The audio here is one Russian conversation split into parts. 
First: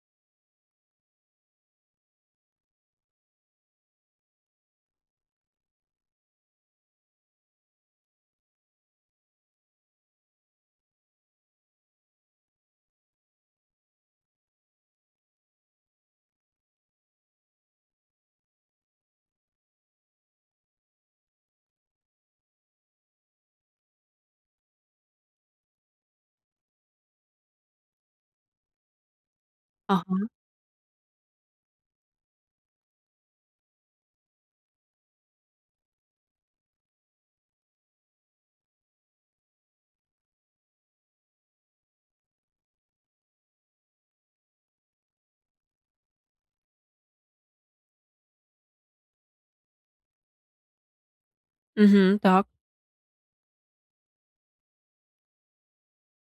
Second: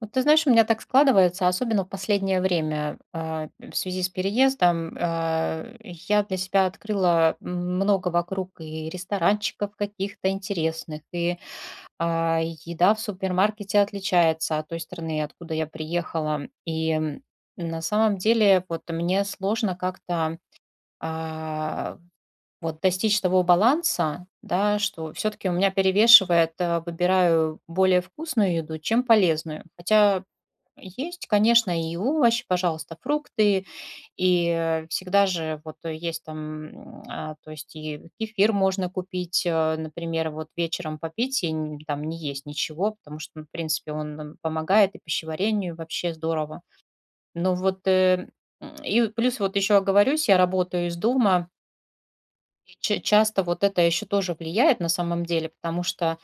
Вот ты знаешь, у меня так складывается, особенно в последнее время, в связи с переездом. Я для себя открыла много вокруг и ресторанчиков каких-то интересных, и еда в супермаркете отличается от той страны, откуда я приехала. И на самом деле вот мне сложно как-то а, вот достичь того баланса, да, что все-таки у меня перевешивает, выбираю более вкусную еду, чем полезную. Хотя Ага. есть, конечно, и овощи, пожалуйста, фрукты, и, всегда же вот есть там, то есть и кефир можно купить, например, вот вечером попить и н там не есть ничего, потому что, ну, в принципе, он, помогает и пищеварению, вообще здорово. Но вот, и плюс вот еще оговорюсь, я работаю из дома, Мгм. Так. и ч часто вот это еще тоже влияет на самом деле, потому что,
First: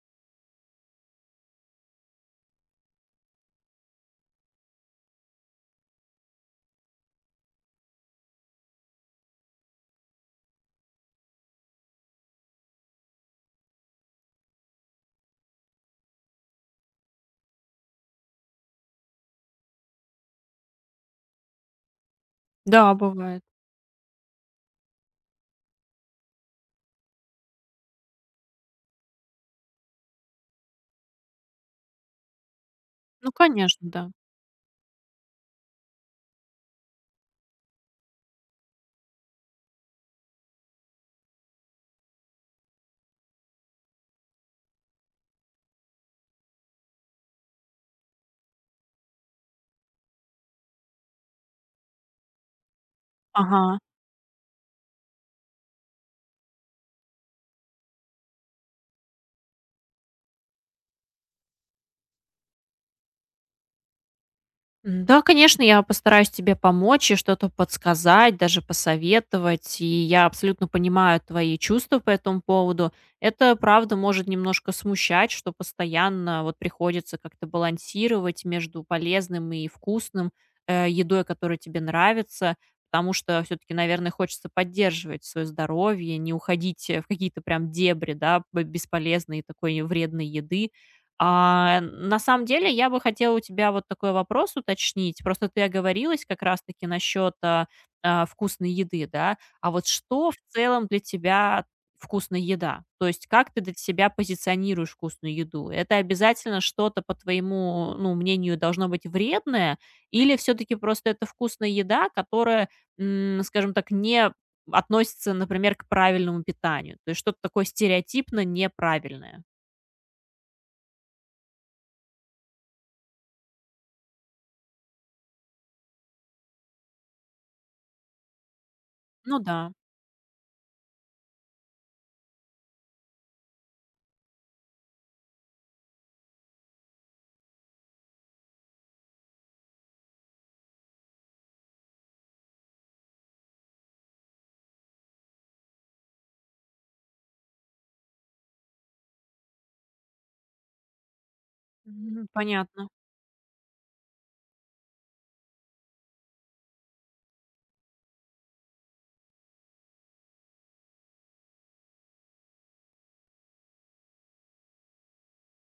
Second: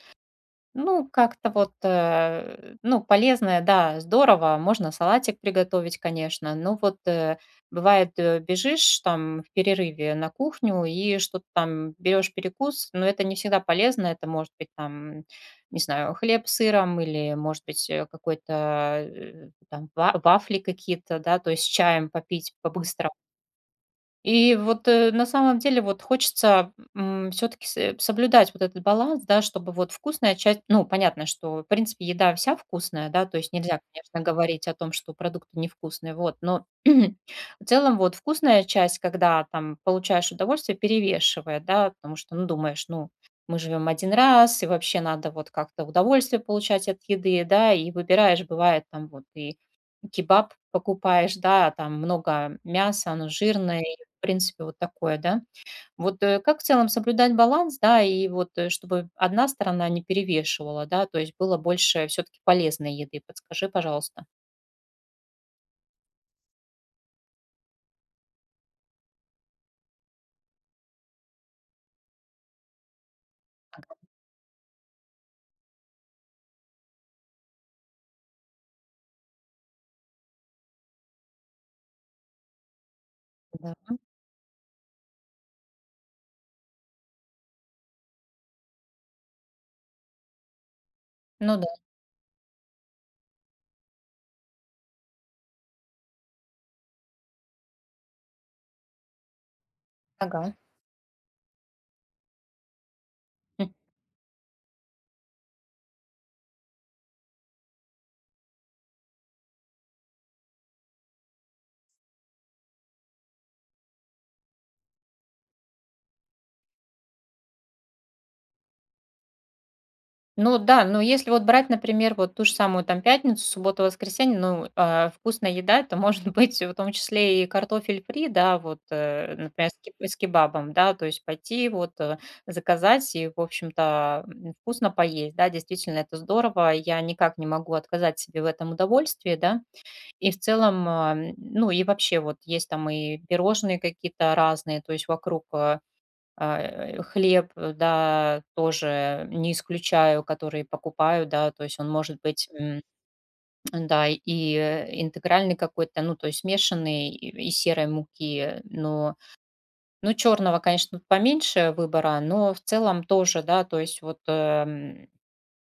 ну, как-то вот, ну, полезное, да, здорово. Можно салатик приготовить, конечно. Но вот бывает, бежишь там в перерыве на кухню и что-то там берешь перекус, но это не всегда полезно. Это может быть там, не знаю, хлеб с сыром или, может быть, какой-то там вафли какие-то, да, то есть чаем попить Да, по-быстрому. бывает. И вот, на самом деле, вот хочется, все таки соблюдать вот этот баланс, да, чтобы вот вкусная часть ну, понятно, что, в принципе, еда вся вкусная, да, Ну, то есть конечно, нельзя, да. конечно, говорить о том, что продукты невкусные, вот, но в целом вот вкусная часть, когда там получаешь удовольствие, перевешивает, да, потому что, ну, думаешь, ну, мы живем один раз, и вообще надо вот как-то удовольствие получать от еды, да, и выбираешь, бывает, там вот и кебаб покупаешь, да, там много мяса, оно Ага. жирное, и в принципе вот такое, да. Вот, как в целом соблюдать баланс, да, и вот, чтобы одна сторона не перевешивала, да, то есть было больше все таки полезной еды? Подскажи, пожалуйста. Да, конечно, я постараюсь тебе помочь и что-то подсказать, даже посоветовать. И я абсолютно понимаю твои чувства по этому поводу. Это, правда, может немножко смущать, что постоянно вот приходится как-то балансировать между полезным и вкусным едой, которая тебе нравится, потому что Да. все-таки, наверное, хочется поддерживать свое здоровье, не уходить в какие-то прям дебри, да, бесполезной такой вредной еды. Ну да. На самом деле, я бы хотела у тебя вот такой вопрос уточнить. Просто ты оговорилась как раз-таки насчет вкусной еды, да? А вот что в Ага. целом для тебя вкусная еда? То есть как ты для себя позиционируешь вкусную еду? Это обязательно что-то, по твоему, ну, мнению, должно быть вредное? Или все-таки просто это вкусная еда, которая, скажем так, не относится, например, к правильному питанию? То есть что-то такое стереотипно неправильное? Ну да, но если вот брать, например, вот ту же самую там пятницу, субботу, воскресенье, ну, вкусная еда, это может быть в том числе и картофель фри, да, вот, Ну например, да. С кебабом, да, то есть пойти вот заказать и, в общем-то, вкусно поесть, да, действительно, это здорово, я никак не могу отказать себе в этом удовольствии, да, и в целом, ну и вообще вот есть там и пирожные какие-то разные, то есть вокруг хлеб, да, тоже не исключаю, который покупаю, да, то есть он может Мгм. быть, Понятно. да, и интегральный какой-то, ну, то есть смешанный и серой муки, но, ну, черного, конечно, поменьше выбора, но в целом тоже, да, то есть вот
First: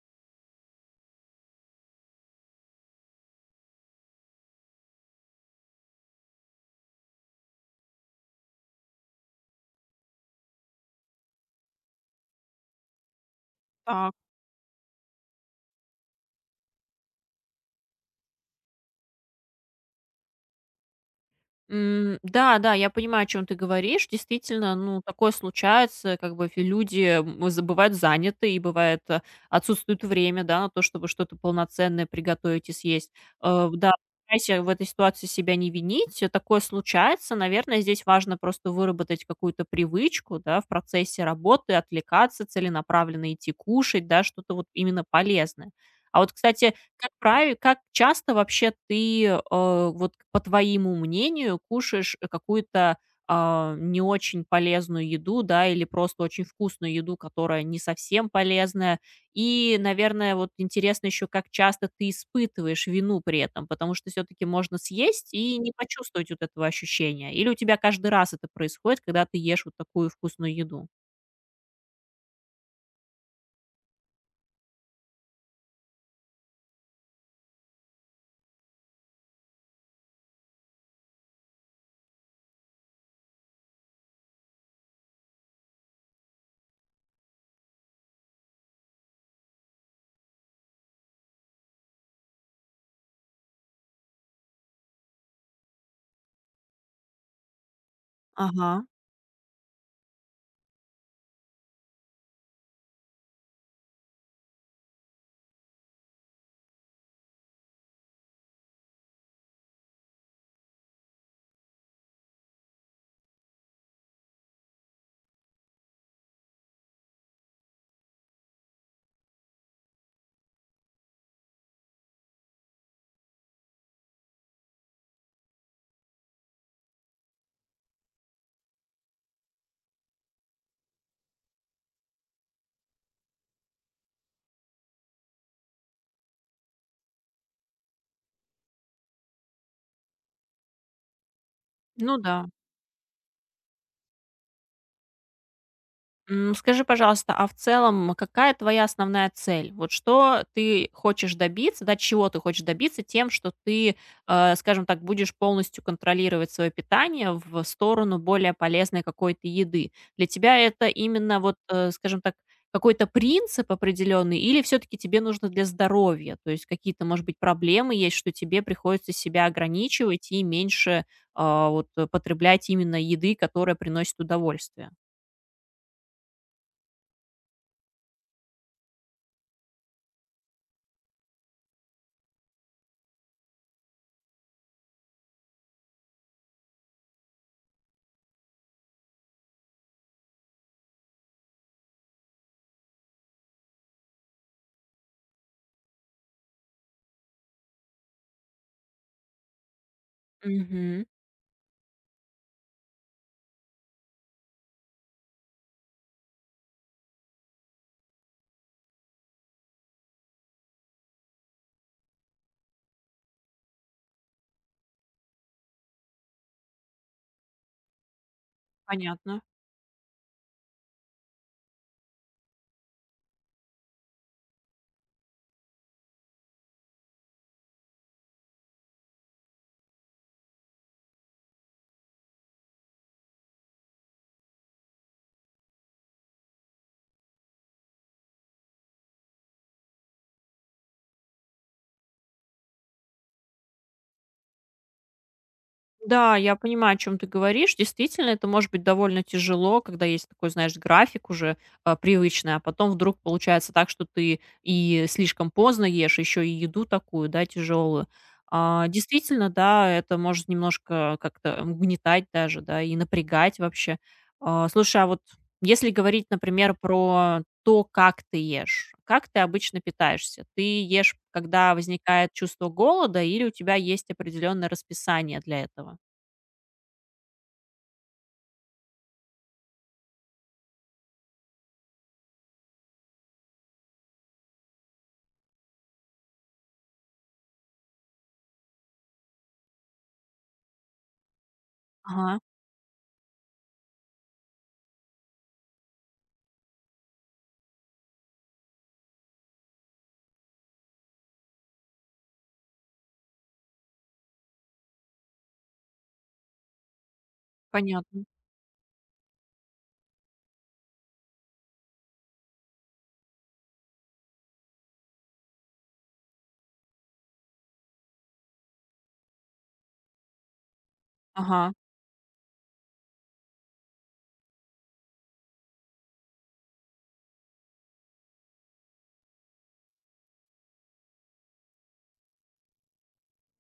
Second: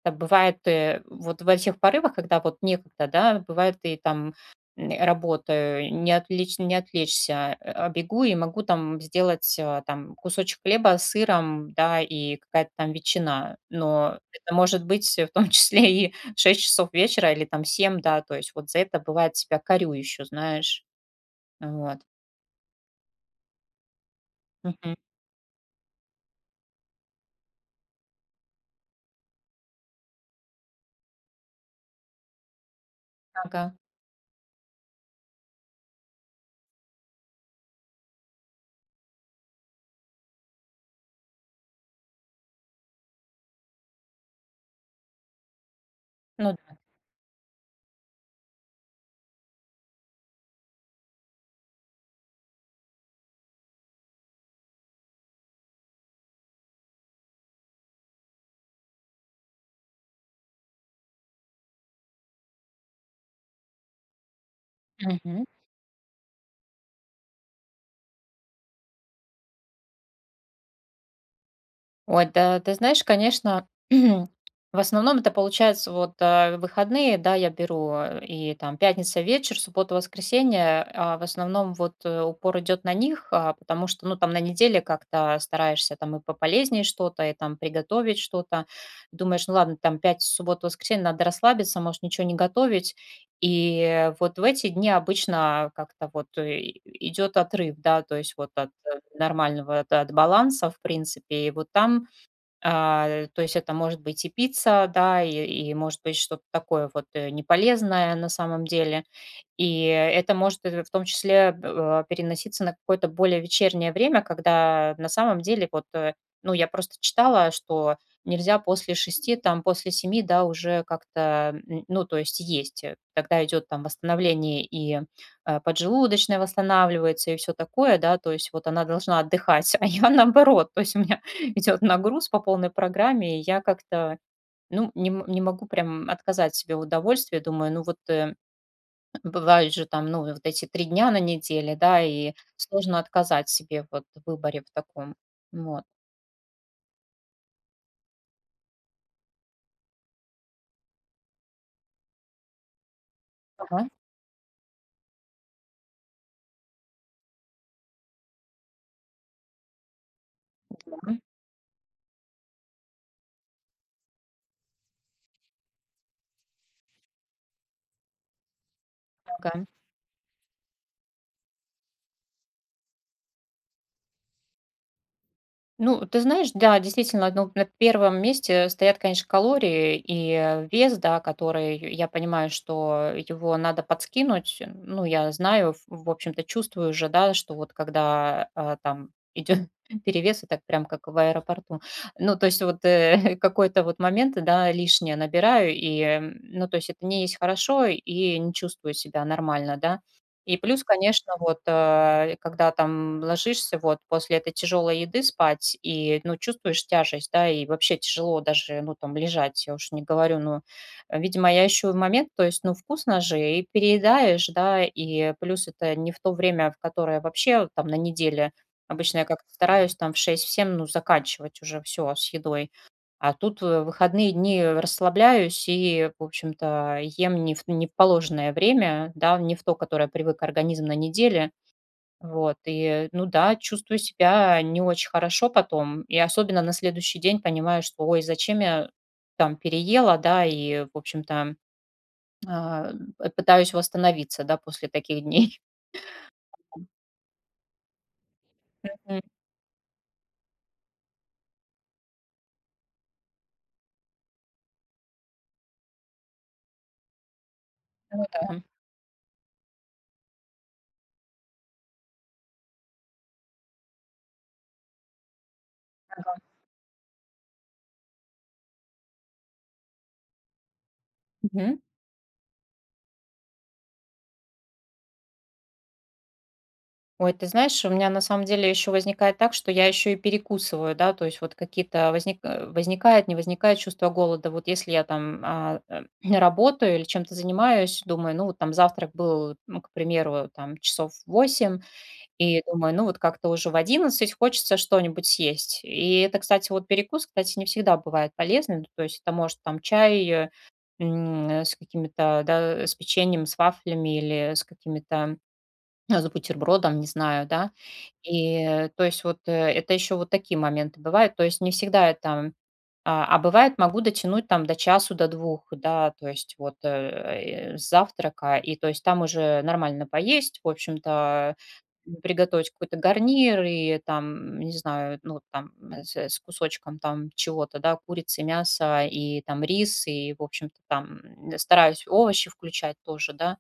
так бывает, вот во всех порывах, когда вот некогда, да, бывает и там работаю, не отвлечься, а бегу и могу там сделать там кусочек хлеба с сыром, да, и какая-то там ветчина, Так. но это может быть в том числе и 6 часов вечера или там 7, да, то есть вот за это бывает себя корю еще, знаешь, вот. Да, да, я понимаю, о чем ты говоришь. Действительно, Мгм. ну, такое случается, как бы люди бывают заняты, и бывает, отсутствует время, да, на то, чтобы что-то полноценное приготовить и съесть. Ага. Да, старайся в этой ситуации себя не винить, такое случается. Наверное, здесь важно просто выработать какую-то привычку, да, в процессе работы, отвлекаться, целенаправленно идти кушать, да, что-то вот именно полезное. А вот, Ну кстати, да. Как часто вообще ты, вот, по твоему мнению, кушаешь какую-то, не очень полезную еду, да, или просто очень вкусную еду, которая не совсем полезная? И, наверное, вот интересно еще, как часто ты испытываешь вину при этом, потому что все таки можно съесть Мгм. и не почувствовать вот этого ощущения. Или у тебя каждый раз это происходит, когда ты ешь вот такую вкусную еду? Ой, да ты знаешь, конечно, в основном это получается вот, выходные, да, я беру, и там пятница вечер, суббота, воскресенье, в основном вот, упор идет на них, потому что, ну, там на неделе как-то стараешься там и пополезнее что-то, и там приготовить что-то. Думаешь, ну ладно, там пять суббота, воскресенье, надо расслабиться, может ничего не готовить. И вот в эти дни обычно как-то вот и идет отрыв, да, то есть вот от Ага, нормального, от баланса, в принципе. И вот там то есть это может быть и пицца, да, и может быть что-то такое вот неполезное на самом деле. И это может, в том числе, переноситься на какое-то более вечернее время, когда на самом деле вот, ну, я просто читала, что нельзя после шести, там, после семи, да, уже как-то, н ну, то есть есть. Тогда идет там восстановление и, поджелудочная восстанавливается, и все такое, да, то есть вот она должна отдыхать, а я наоборот, то есть у меня идет нагруз по полной программе, и я как-то, ну, не могу прям отказать себе в удовольствии. Думаю, ну вот, бывают же там, ну, вот эти 3 дня на неделе, да, ну и да. сложно отказать себе вот в выборе в таком. Вот. Скажи, пожалуйста, а в целом какая твоя основная цель? Вот что ты хочешь добиться, да, чего ты хочешь добиться тем, что Ага, ты, скажем так, будешь полностью контролировать свое питание в сторону более полезной какой-то еды? Для тебя это да, именно вот, скажем так, какой-то принцип определенный или все-таки тебе нужно для здоровья? То есть какие-то, может быть, проблемы есть, что тебе приходится себя ага. ограничивать и меньше, потреблять именно еды, которая приносит удовольствие? Ну, ты знаешь, да, действительно, ну, на первом месте стоят, конечно, калории и вес, да, который я понимаю, что его надо подскинуть. Ну, я знаю, в общем-то, чувствую уже, да, что вот когда там идет перевес, и так прям как в аэропорту. Ну, то есть вот какой-то вот момент, да, лишнее набираю, и, ну, то есть это не есть хорошо, и не чувствую себя нормально, да. И плюс, Мгм. конечно, вот, когда там ложишься вот после этой тяжелой еды спать и, ну, чувствуешь тяжесть, да, и вообще тяжело даже, ну, там лежать, я уж не говорю, ну, видимо, я ищу момент, то есть, ну, вкусно же, и переедаешь, да, и плюс это не в то время, в которое вообще там на неделе, обычно я Понятно. как-то стараюсь там в шесть 7 ну, заканчивать уже все с едой. А тут, выходные дни расслабляюсь и, в общем-то, ем не в положенное время, да, не в то, которое привык организм на неделе. Вот, и, ну да, чувствую себя не очень хорошо потом. И особенно на следующий день понимаю, что, ой, зачем я там переела, да, и, в общем-то, а, п пытаюсь восстановиться, да, после таких дней. Да, я понимаю, о чем ты говоришь. Действительно, это может быть М, довольно тяжело, когда есть такой, знаешь, график уже, привычный, а потом вдруг получается так, что ты и слишком поздно ешь, еще и еду такую, да, тяжелую. ну да. Действительно, да, это может немножко как-то угнетать даже, да, и напрягать вообще. Слушай, а вот если говорить, например, про то, как ты ешь. Как ты обычно питаешься? Ты ешь, когда Мгм. возникает чувство голода, или у тебя есть определенное расписание для этого? Ой, ты знаешь, у меня на самом деле еще возникает так, что я еще и перекусываю, да, то есть вот какие-то возникает, не возникает чувство голода. Вот если я там работаю или чем-то занимаюсь, думаю, ну вот там завтрак был, ну, к примеру, там часов 8, Ага, и думаю, ну вот как-то уже в 11 хочется что-нибудь съесть. И это, кстати, вот перекус, кстати, не всегда бывает полезным, ну, то есть это может там чай с какими-то, да, с печеньем, с вафлями или с какими-то с бутербродом, не знаю, да. понятно. И то есть вот это еще вот такие моменты бывают. То есть не всегда это. А бывает, могу дотянуть там до часу, до двух, да, то есть вот с завтрака, и то есть там уже нормально поесть, в общем-то, Ага, приготовить какой-то гарнир и там, не знаю, ну там с кусочком там чего-то, да, курицы, мяса и там рис, и, в общем-то, там стараюсь овощи включать тоже, да,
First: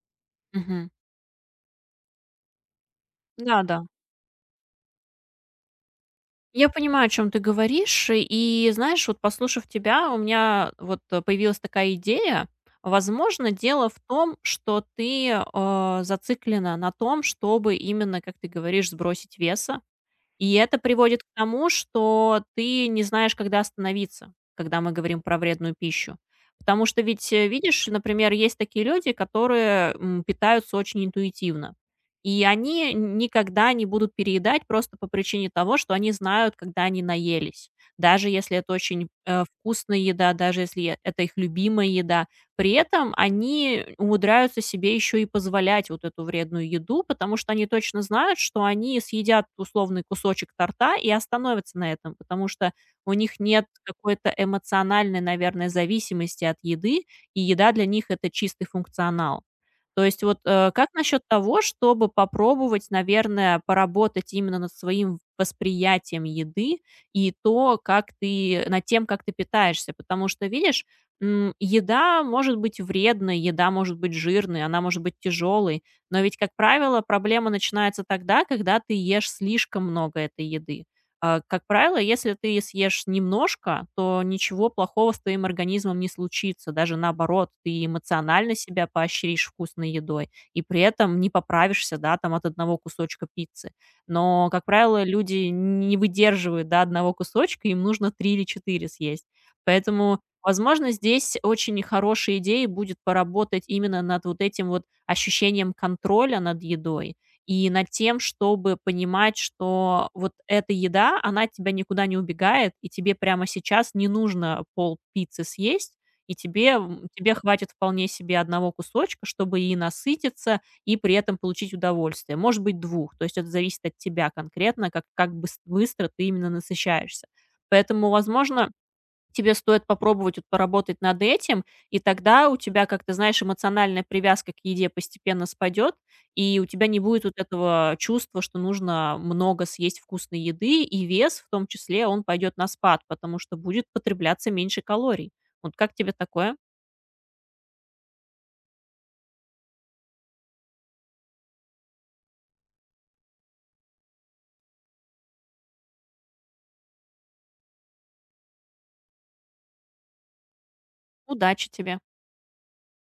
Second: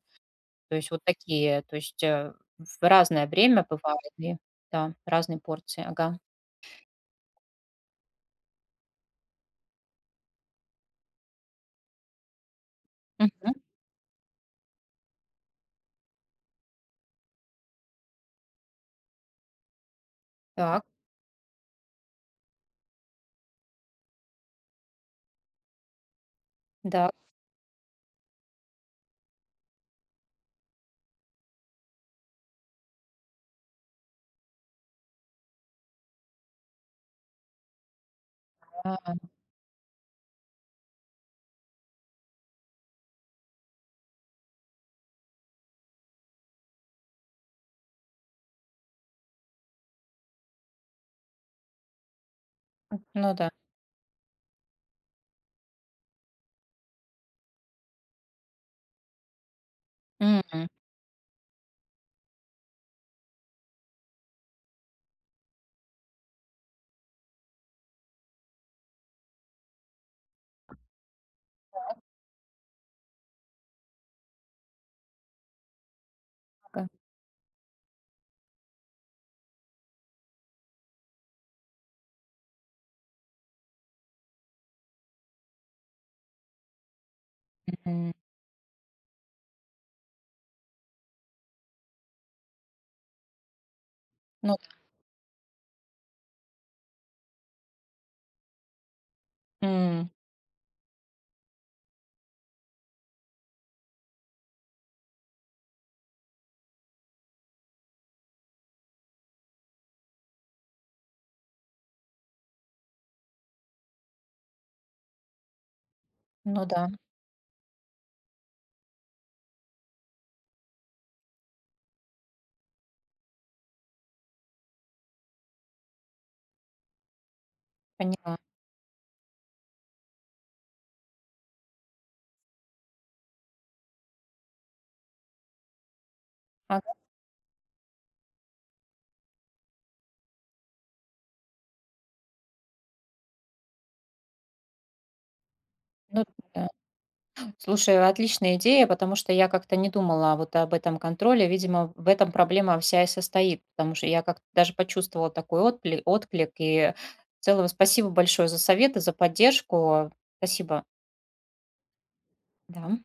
то мгм. есть вот такие, то есть, в разное время Да-да. бывает, и да, разные порции, ага. Я понимаю, о чем ты говоришь. И знаешь, вот послушав тебя, у меня вот, появилась такая идея. Возможно, Мгм. дело в том, что ты, зациклена на том, чтобы именно, как ты говоришь, сбросить веса, и это Так, приводит к тому, что ты не знаешь, когда остановиться, когда мы говорим про вредную пищу. Потому что да, ведь, видишь, например, есть такие люди, которые питаются очень интуитивно. И они никогда не будут переедать просто по причине того, что они знают, когда они наелись. Даже если это очень да, вкусная еда, даже если это их любимая еда, при этом они умудряются себе еще и позволять вот эту вредную еду, потому что они точно знают, что они съедят условный кусочек торта и остановятся на этом, потому что у ну них да. нет какой-то эмоциональной, наверное, зависимости от еды, и еда для них — это чистый функционал. То есть вот, М, как насчет того, чтобы попробовать, наверное, поработать именно над своим восприятием еды и то, как ты, над тем, как ты питаешься? Потому что, видишь, еда может быть вредной, еда может быть жирной, она может быть тяжелой, но ведь, как ага, правило, проблема начинается тогда, когда ты ешь слишком много этой еды. Как правило, если ты съешь немножко, то ничего плохого с твоим организмом не случится. Даже наоборот, ты мгм. эмоционально себя поощришь вкусной едой и при этом не поправишься, да, там от одного кусочка пиццы. Но, Ну как да, правило, люди не выдерживают до одного кусочка, им нужно три или четыре съесть. м, Поэтому возможно, здесь очень хорошей идеей будет поработать именно над вот этим вот ощущением контроля над едой и над тем, чтобы понимать, что вот эта еда, она от тебя никуда не убегает, и тебе прямо сейчас не нужно пол-пиццы съесть, и ну тебе, да, тебе хватит вполне себе одного кусочка, чтобы и насытиться, и при этом получить удовольствие. Может быть, двух. То есть это зависит от тебя конкретно, как быстро ты именно насыщаешься. Поэтому, поняла. возможно, тебе стоит попробовать вот поработать над этим, и тогда у тебя, как ты знаешь, эмоциональная привязка к еде постепенно спадет, и у тебя Ага, не будет вот этого чувства, что нужно много съесть вкусной еды, и вес в том числе, он пойдет на спад, потому что будет потребляться меньше калорий. Вот как тебе ну такое? да. Слушай, отличная идея, потому что я как-то не думала вот об этом контроле. Видимо, в этом проблема вся и состоит, потому что я как-то даже почувствовала такой отклик, отклик. И в целом спасибо большое за советы, за поддержку. Спасибо. Удачи тебе! Да.